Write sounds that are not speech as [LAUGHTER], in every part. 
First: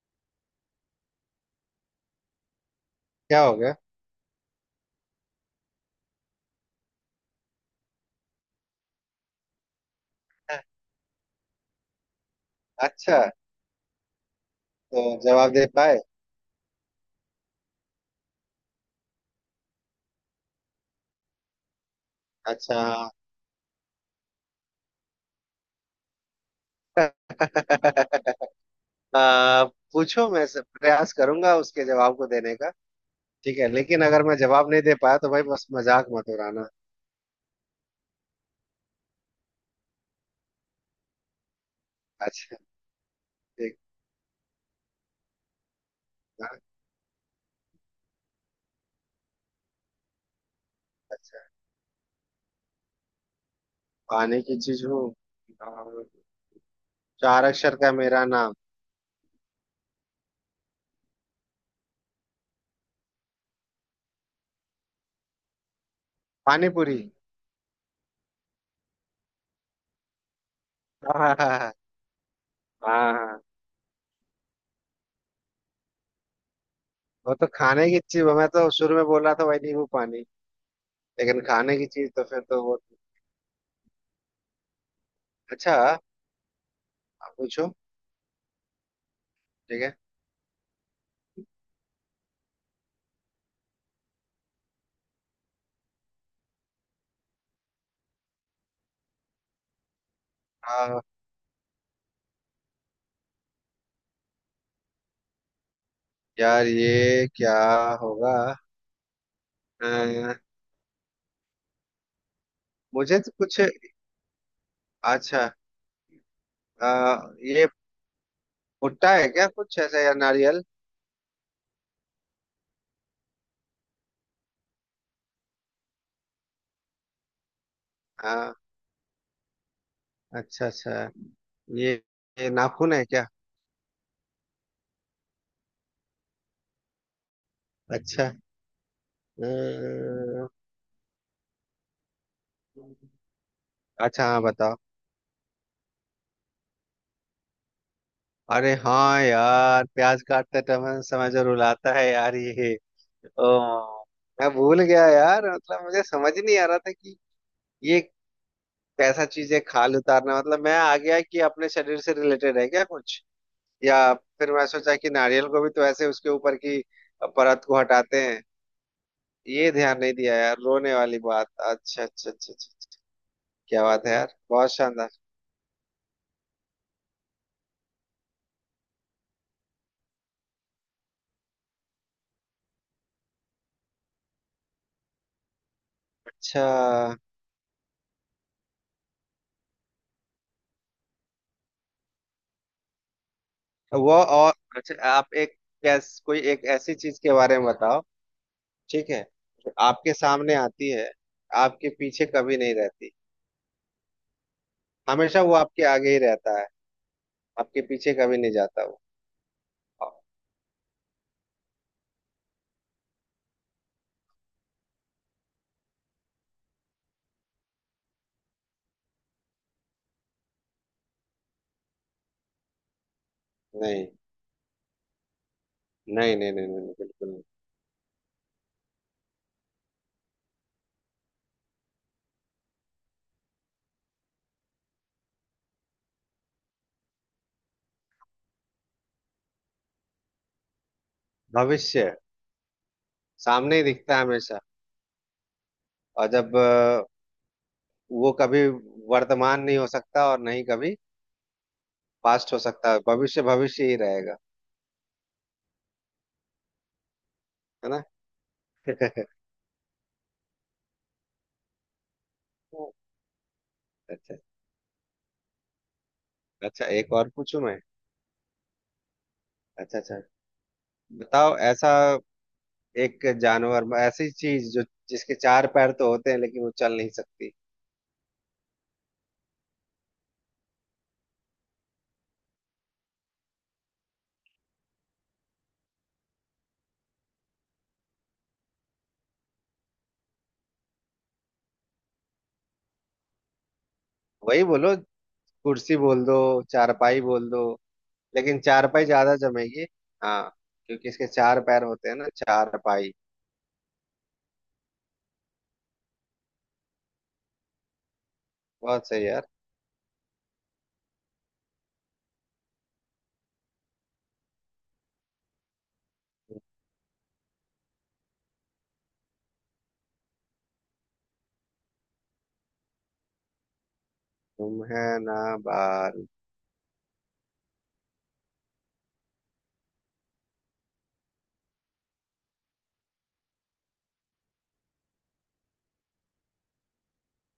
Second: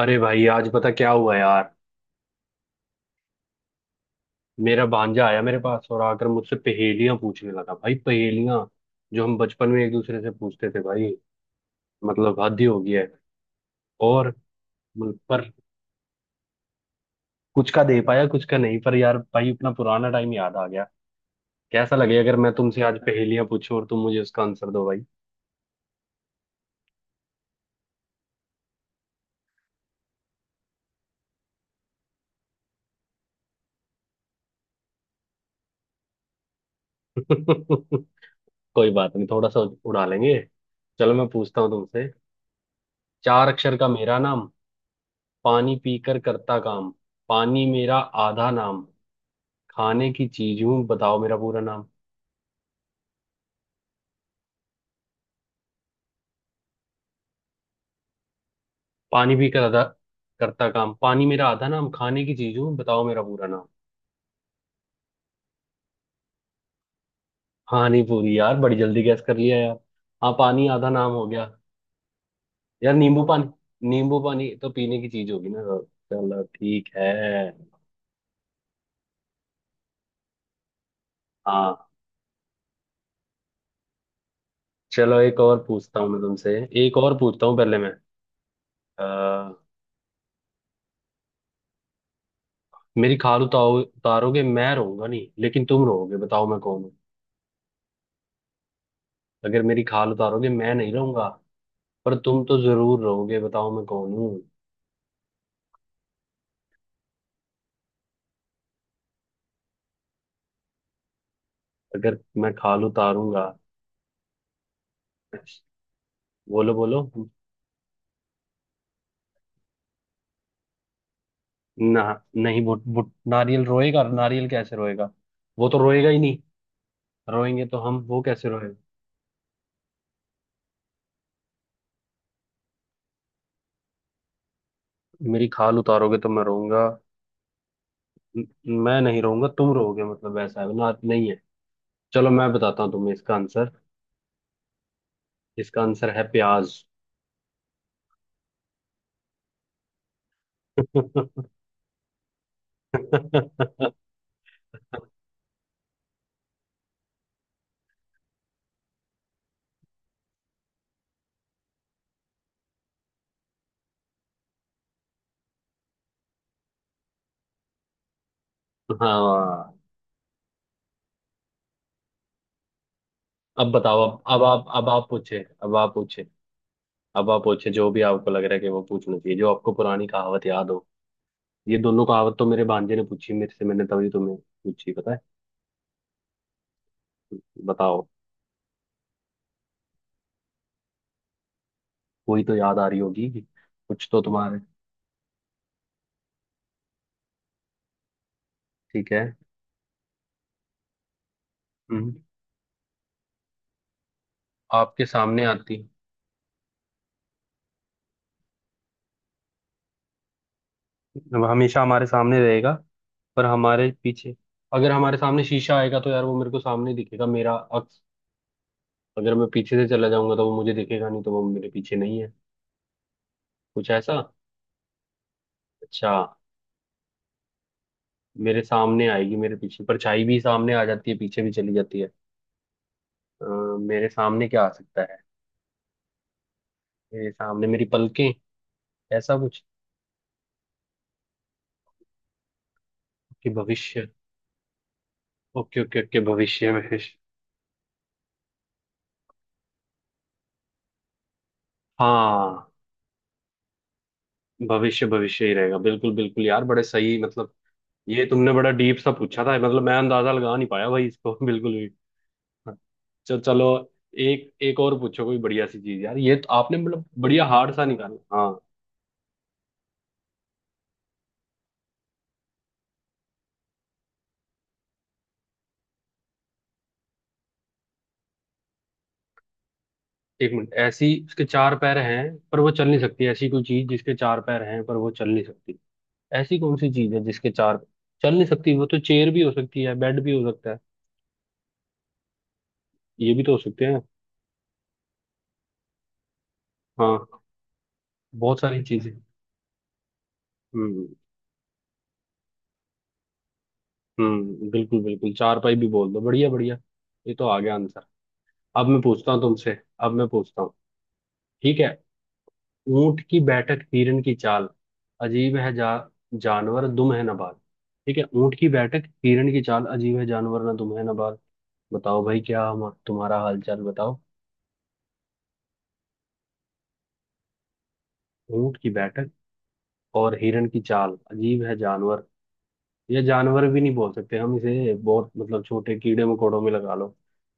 अरे भाई आज पता क्या हुआ यार। क्या हो गया। मेरा भांजा आया मेरे पास और आकर मुझसे पहेलियां पूछने लगा भाई, पहेलियां जो हम बचपन में एक दूसरे से पूछते थे भाई। मतलब हद ही हो गया है। अच्छा। और तो मतलब, पर जवाब दे पाए? कुछ का दे पाया कुछ का नहीं, पर यार भाई अपना पुराना टाइम याद आ गया। कैसा लगे अगर मैं अच्छा तुमसे आज [LAUGHS] पहेलियां पूछूं और तुम मुझे उसका आंसर दो भाई। हाँ। आ, पूछो, प्रयास करूंगा उसके जवाब को देने का। ठीक है, लेकिन अगर मैं जवाब नहीं दे पाया तो भाई बस मजाक मत उड़ाना। [LAUGHS] कोई बात नहीं, थोड़ा सा उड़ा लेंगे। चलो मैं पूछता हूँ तुमसे। अच्छा। चार अक्षर ठीक। का मेरा नाम, पानी पीकर करता हाँ, काम, पानी मेरा आधा नाम, खाने की चीज हूँ बताओ मेरा अच्छा। पूरा नाम। पानी की चीज हूँ और चार अक्षर का मेरा नाम। पानी भी करता करता काम, पानी मेरा आधा नाम, खाने की चीज हूँ बताओ मेरा पूरा नाम। पानी पूरी। हाँ, नहीं पूरी यार, बड़ी जल्दी गैस कर लिया यार। हाँ, पानी आधा नाम [LAUGHS] हो हाँ, गया। हाँ, यार नींबू हाँ, पानी, नींबू पानी तो पीने की चीज होगी ना। चलो ठीक है। वो तो खाने की चीज। मैं तो शुरू में बोल रहा था भाई नींबू पानी, लेकिन खाने की हाँ, चीज तो फिर तो वो। चलो एक और अच्छा, पूछता हूँ मैं तुमसे। एक और आप पूछता हूँ पूछो। पहले मैं। आ, ठीक मेरी खाल उतारो, उतारोगे मैं रहूंगा नहीं लेकिन तुम रहोगे, बताओ मैं कौन हूँ। अगर मेरी खाल उतारोगे मैं नहीं है। रहूंगा पर तुम तो जरूर रहोगे, बताओ मैं कौन हूँ। यार ये क्या होगा? अ, अगर मैं खाल मुझे तो उतारूंगा। कुछ। अच्छा। बोलो बोलो। ये भुट्टा है क्या, कुछ ऐसा या नारियल? ना, नहीं बुट बुट नारियल रोएगा, नारियल कैसे रोएगा। वो तो रोएगा ही नहीं। रोएंगे तो हम, वो कैसे हाँ। रोएगा। अच्छा अच्छा। ये, ये नाखून है क्या? मेरी खाल उतारोगे तो मैं रोऊंगा। अच्छा। न- मैं नहीं अ, रोऊंगा, तुम रोओगे, मतलब वैसा है ना, नहीं है। चलो मैं बताता हूँ तुम्हें इसका आंसर। अच्छा हाँ, बताओ। इसका आंसर है प्याज। अरे हाँ यार, प्याज काटते समय समय जो रुलाता है यार ये। ओ, [LAUGHS] मैं भूल गया यार, मतलब मुझे समझ ही नहीं आ रहा था कि ये कैसा चीज है। खाल उतारना मतलब मैं आ गया कि अपने शरीर से रिलेटेड है क्या कुछ, या फिर मैं सोचा कि नारियल को भी तो ऐसे उसके ऊपर की परत को हटाते हैं। ये हाँ, ध्यान नहीं दिया यार रोने वाली बात। अच्छा अच्छा अच्छा अच्छा अच्छा। अब क्या बताओ। बात है यार, बहुत अब आप शानदार। पूछे अब आप पूछे अब आप पूछे जो भी आपको लग रहा है कि वो पूछना चाहिए, जो आपको पुरानी कहावत याद हो। ये दोनों कहावत तो मेरे भांजे ने पूछी मेरे से, मैंने तभी तुम्हें पूछी पता है। अच्छा। बताओ, कोई तो याद आ रही होगी, कुछ वो तो और तुम्हारे। अच्छा, आप एक, कैस कोई एक ऐसी चीज के बारे में बताओ, ठीक ठीक है। है, जो आपके सामने आती है, आपके हम्म, पीछे कभी नहीं रहती। आपके हमेशा सामने वो आती। आपके आगे ही रहता है, आपके पीछे कभी नहीं जाता वो। वो हमेशा हमारे सामने रहेगा पर हमारे पीछे, अगर हमारे सामने शीशा आएगा तो यार वो मेरे को सामने ही दिखेगा मेरा अक्स। अगर मैं पीछे से चला जाऊंगा तो वो मुझे दिखेगा नहीं, तो वो मेरे पीछे नहीं है। कुछ नहीं ऐसा। अच्छा। नहीं नहीं नहीं नहीं, नहीं बिल्कुल नहीं। मेरे सामने आएगी, मेरे पीछे परछाई भी सामने आ जाती है, पीछे भी चली जाती है। अ, मेरे सामने क्या आ सकता है। मेरे सामने मेरी पलकें, ऐसा कुछ। भविष्य कि सामने ही भविष्य। दिखता है हमेशा। ओके ओके ओके, और जब भविष्य में। वो कभी वर्तमान नहीं हो सकता, और नहीं कभी पास्ट हो हाँ, सकता, भविष्य भविष्य ही रहेगा। भविष्य भविष्य ही रहेगा, बिल्कुल बिल्कुल यार, बड़े सही मतलब। है ना? ये तुमने बड़ा डीप सा [LAUGHS] पूछा था, मतलब मैं अंदाजा लगा नहीं पाया भाई इसको [LAUGHS] बिल्कुल भी। चल चलो, अच्छा। एक एक और पूछो कोई बढ़िया सी चीज यार। ये तो आपने अच्छा, मतलब एक और बढ़िया पूछूं हार्ड मैं? सा निकाला। हाँ, अच्छा अच्छा। बताओ ऐसा एक जानवर, ऐसी चीज जो, जिसके चार पैर तो होते हैं लेकिन वो चल नहीं सकती। एक मिनट, ऐसी उसके चार पैर हैं पर वो चल नहीं सकती। ऐसी कोई चीज जिसके चार पैर हैं पर वो चल नहीं सकती। ऐसी कौन सी चीज है जिसके चार, चल नहीं सकती। वो तो चेयर भी हो सकती है, बेड भी हो सकता है, ये भी तो हो सकते हैं। वही बोलो, कुर्सी बोल दो, चारपाई हाँ, बोल दो। लेकिन बहुत सारी चारपाई चीजें। ज्यादा जमेगी। हाँ। हम्म। क्योंकि इसके चार पैर होते हैं ना चारपाई। हम्म, बिल्कुल बिल्कुल, चार पाई भी बोल दो, बढ़िया बढ़िया। ये तो आ गया आंसर। अब मैं बहुत सही पूछता हूँ यार। तुमसे। अब मैं पूछता हूँ, ठीक है। ऊंट की बैठक हिरन की चाल, अजीब है जा जानवर दुम है ना बाल। ठीक है, ऊंट की बैठक हिरन की चाल, अजीब है जानवर ना दुम है ना बाल। बताओ भाई, क्या हम तुम्हारा हाल चाल बताओ। तुम है ना बार। ऊंट की बैठक और हिरन की चाल, अजीब है जानवर। ये जानवर भी नहीं, बोल सकते हम इसे, बहुत मतलब छोटे कीड़े मकोड़ों में लगा लो।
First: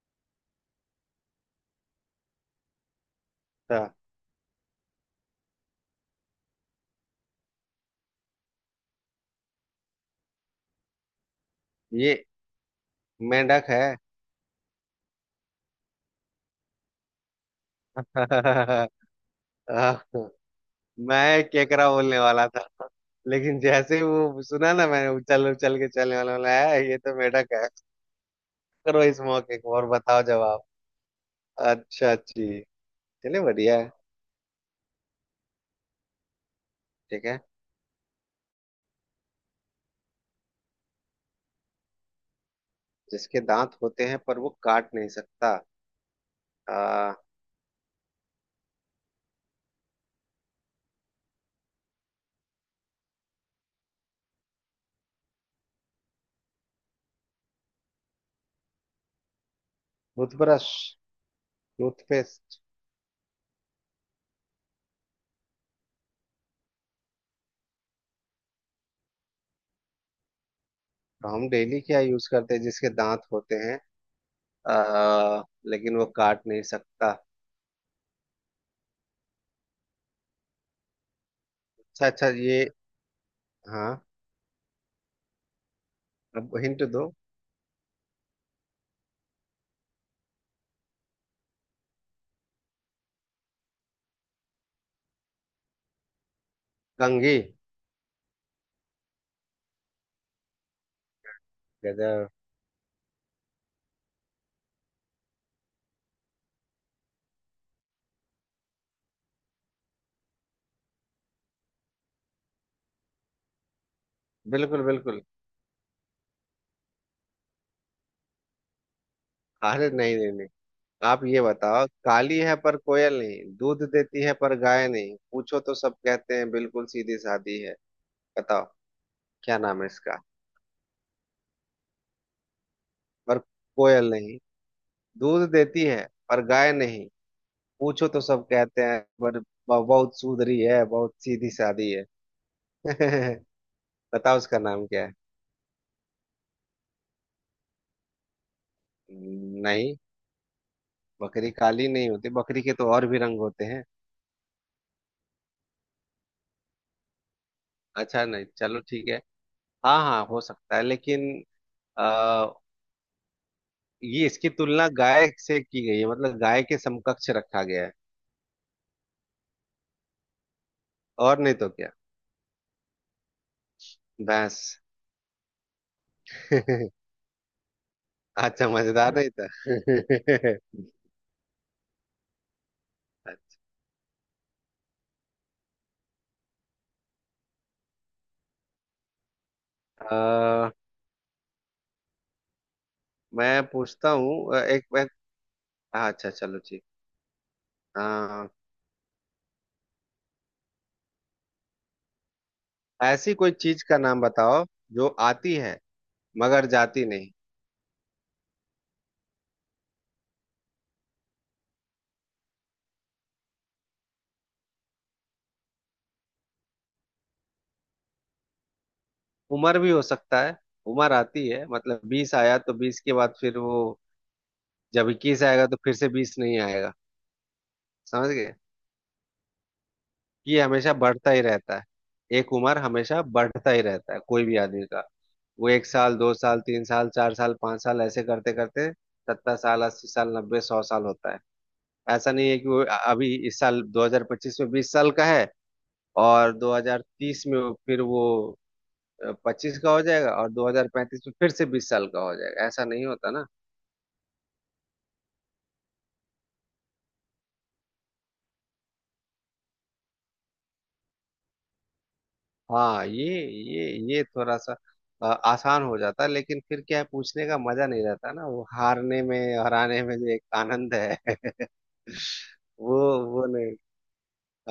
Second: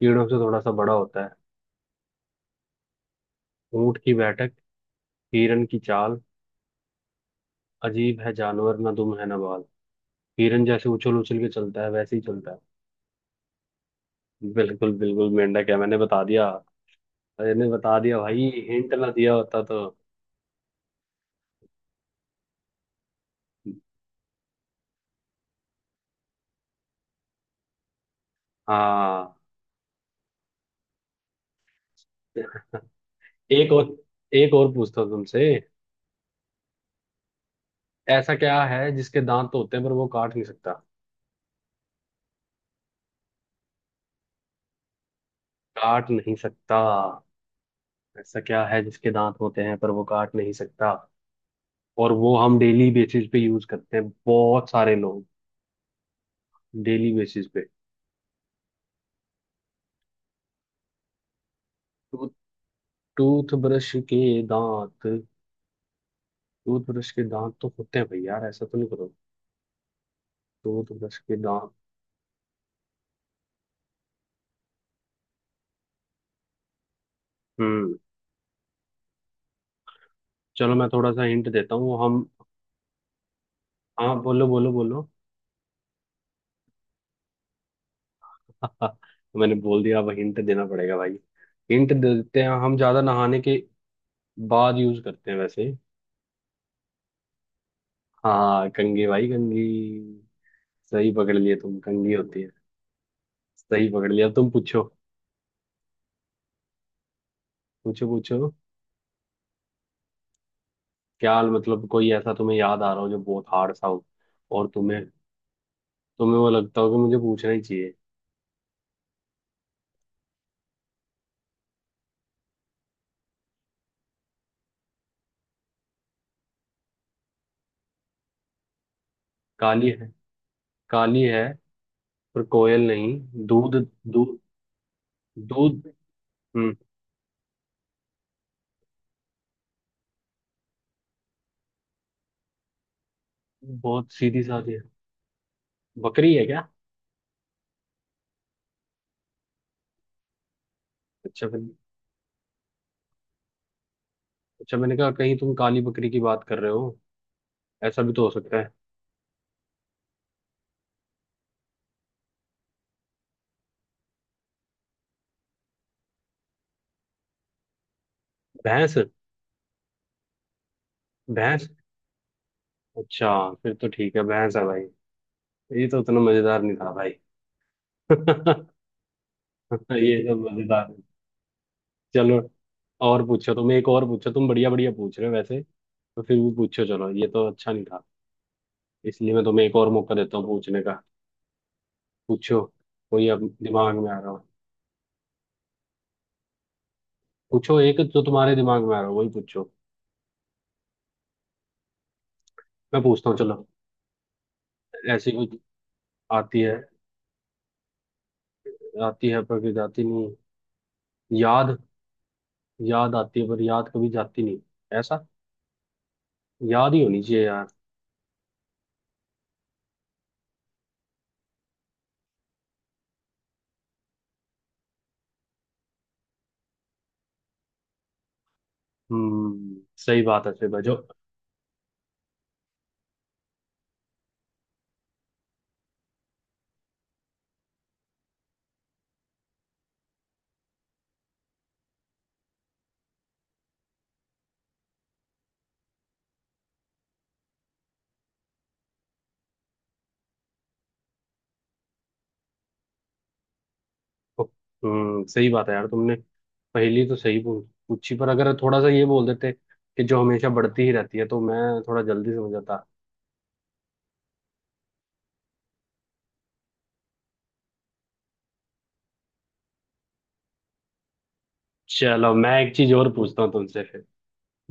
कीड़ों से थोड़ा सा बड़ा होता है। अच्छा, ऊंट की बैठक हिरन की चाल, अजीब है जानवर ना दुम है ना बाल। हिरन जैसे उछल उछल के चलता है वैसे ही ये चलता मेंढक है। है। बिल्कुल बिल्कुल मेंढक है, मैंने बता दिया। मैंने बता दिया भाई, हिंट [LAUGHS] ना दिया होता तो। मैं केकड़ा बोलने वाला था, लेकिन जैसे ही वो सुना ना मैंने उछल उछल के चलने वाला बोला है, ये तो मेढक है। करो इस हाँ, मौके को और बताओ जवाब। अच्छा जी, चलिए एक बढ़िया है। और, एक और पूछता हूँ तुमसे। ठीक है, ऐसा क्या है जिसके दांत होते हैं पर वो काट नहीं सकता। जिसके दांत होते हैं पर वो काट नहीं सकता। काट नहीं सकता। आ ऐसा क्या है जिसके दांत होते हैं पर वो काट नहीं सकता, और वो हम डेली बेसिस पे यूज करते हैं बहुत सारे लोग, डेली बेसिस पे। टूथब्रश, तो टूथपेस्ट। टूथब्रश के दांत, टूथब्रश के दांत तो होते हैं भाई, यार ऐसा तो नहीं करो। टूथब्रश तो के हम दांत। डेली क्या यूज करते हैं जिसके दांत होते हैं, आ, लेकिन वो काट नहीं सकता? हम्म, चलो मैं थोड़ा सा हिंट देता हूँ अच्छा हम। अच्छा, ये। हाँ, हाँ बोलो बोलो बोलो। अब हिंट दो। [LAUGHS] मैंने बोल दिया अब हिंट देना पड़ेगा भाई। हिंट देते हैं, हम ज्यादा नहाने के बाद यूज करते हैं वैसे। कंघी। हाँ कंघी भाई, कंघी। सही पकड़ लिए तुम, कंघी गजब। होती है। सही पकड़ लिया, अब तुम पूछो। पूछो पूछो। क्या मतलब कोई ऐसा तुम्हें याद आ रहा हो जो बहुत हार्ड सा हो, और बिल्कुल तुम्हें, बिल्कुल। तुम्हें वो लगता हो कि मुझे पूछना ही चाहिए। अरे नहीं नहीं नहीं, आप ये बताओ: काली है पर कोयल नहीं, दूध देती है पर गाय नहीं, पूछो तो सब कहते हैं बिल्कुल सीधी सादी है। बताओ क्या नाम है काली है, इसका? काली है पर कोयल पर नहीं, दूध कोयल नहीं, दूध दूध दूध। देती है पर गाय हम्म। नहीं, पूछो तो सब कहते हैं पर बहुत सुधरी है, बहुत सीधी सादी है। [LAUGHS] बहुत बताओ सीधी उसका सादी है। नाम क्या है? बकरी है क्या। नहीं, अच्छा बकरी फिर, काली नहीं होती, बकरी के तो और भी रंग होते हैं। अच्छा मैंने कहा कहीं तुम काली बकरी की बात कर रहे हो, ऐसा भी तो अच्छा हो नहीं, सकता है। चलो ठीक है। हाँ हाँ, हो सकता है, लेकिन ये इसकी तुलना गाय से की गई है, मतलब गाय के समकक्ष रखा गया है। भैंस। और नहीं भैंस, तो क्या? अच्छा, फिर तो ठीक है, भैंस भैंस। है भाई। ये तो उतना मजेदार नहीं था भाई। [LAUGHS] अच्छा, [LAUGHS] मजेदार नहीं था। ये सब मजेदार है। चलो, और पूछो तुम, एक और पूछो तुम, बढ़िया बढ़िया पूछ रहे हो वैसे, तो फिर भी पूछो। चलो ये तो अच्छा नहीं था, इसलिए मैं तुम्हें एक और [LAUGHS] मौका अ देता हूँ पूछने का। पूछो, कोई अब मैं दिमाग में पूछता आ रहा हो। हूँ, एक मैं। हाँ, अच्छा चलो ठीक। पूछो एक जो हाँ। तुम्हारे दिमाग में आ रहा हो वही पूछो। मैं पूछता ऐसी हूँ कोई चलो। चीज का नाम बताओ जो ऐसी आती कुछ है आती मगर है, जाती नहीं। आती है पर कभी जाती नहीं। याद, याद आती है पर याद कभी जाती नहीं, ऐसा। याद ही होनी चाहिए यार। उम्र भी हो सकता है, उम्र आती है मतलब 20 आया तो 20 के बाद फिर वो, जब 21 आएगा तो फिर से 20 नहीं आएगा। समझ गए? हम्म, सही बात है, ये सही बात हमेशा जो। बढ़ता ही रहता है। एक उम्र हमेशा बढ़ता ही रहता है कोई भी आदमी का। वो 1 साल, 2 साल, 3 साल, 4 साल, 5 साल ऐसे करते करते 70 साल, 80 साल, 90, 100 साल होता है। ऐसा नहीं है कि वो अभी इस साल 2025 में 20 साल का है, और 2030 में फिर वो 25 का हो जाएगा और 2035 में फिर से 20 साल का हो जाएगा, ऐसा नहीं होता ना। हम्म, सही बात है यार, तुमने पहली तो सही पूछी, पर अगर थोड़ा सा ये बोल देते कि जो हमेशा बढ़ती ही रहती है, तो मैं थोड़ा जल्दी समझ जाता। हाँ, ये ये थोड़ा सा आसान हो जाता है, लेकिन फिर क्या है, पूछने का मजा नहीं रहता ना, वो हारने में, हराने में जो एक आनंद है। [LAUGHS] चलो मैं एक चीज वो और पूछता वो हूँ नहीं। तुमसे फिर,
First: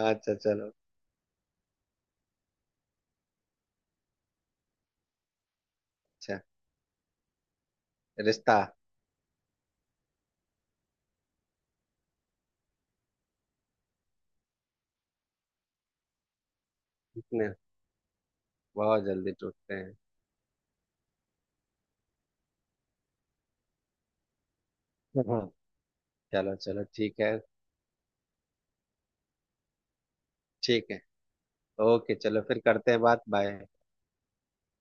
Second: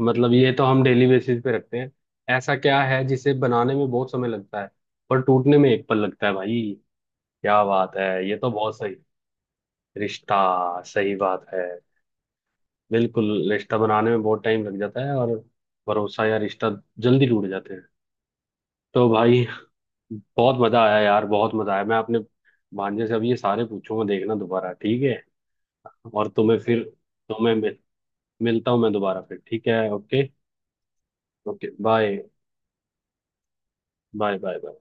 मतलब अच्छा ये तो चलो। हम डेली बेसिस पे रखते हैं। ऐसा क्या है जिसे बनाने में बहुत समय लगता है पर टूटने में एक पल लगता है अच्छा। भाई। क्या बात है, ये तो रिश्ता। बहुत सही। रिश्ता, सही बात है, बिल्कुल, रिश्ता बनाने में बहुत टाइम लग जाता है और भरोसा या रिश्ता जल्दी टूट इतने जाते हैं। बहुत तो जल्दी भाई, टूटते हैं। बहुत मजा आया यार, बहुत मजा आया। मैं अपने भांजे से अब ये सारे पूछूंगा देखना दोबारा, ठीक है। हाँ, और चलो तुम्हें चलो फिर, ठीक है। तुम्हें मिल, मिलता हूँ मैं दोबारा फिर, ठीक है, ओके। ठीक है। Okay okay, bye. चलो फिर करते हैं बात। बाय। Bye bye bye.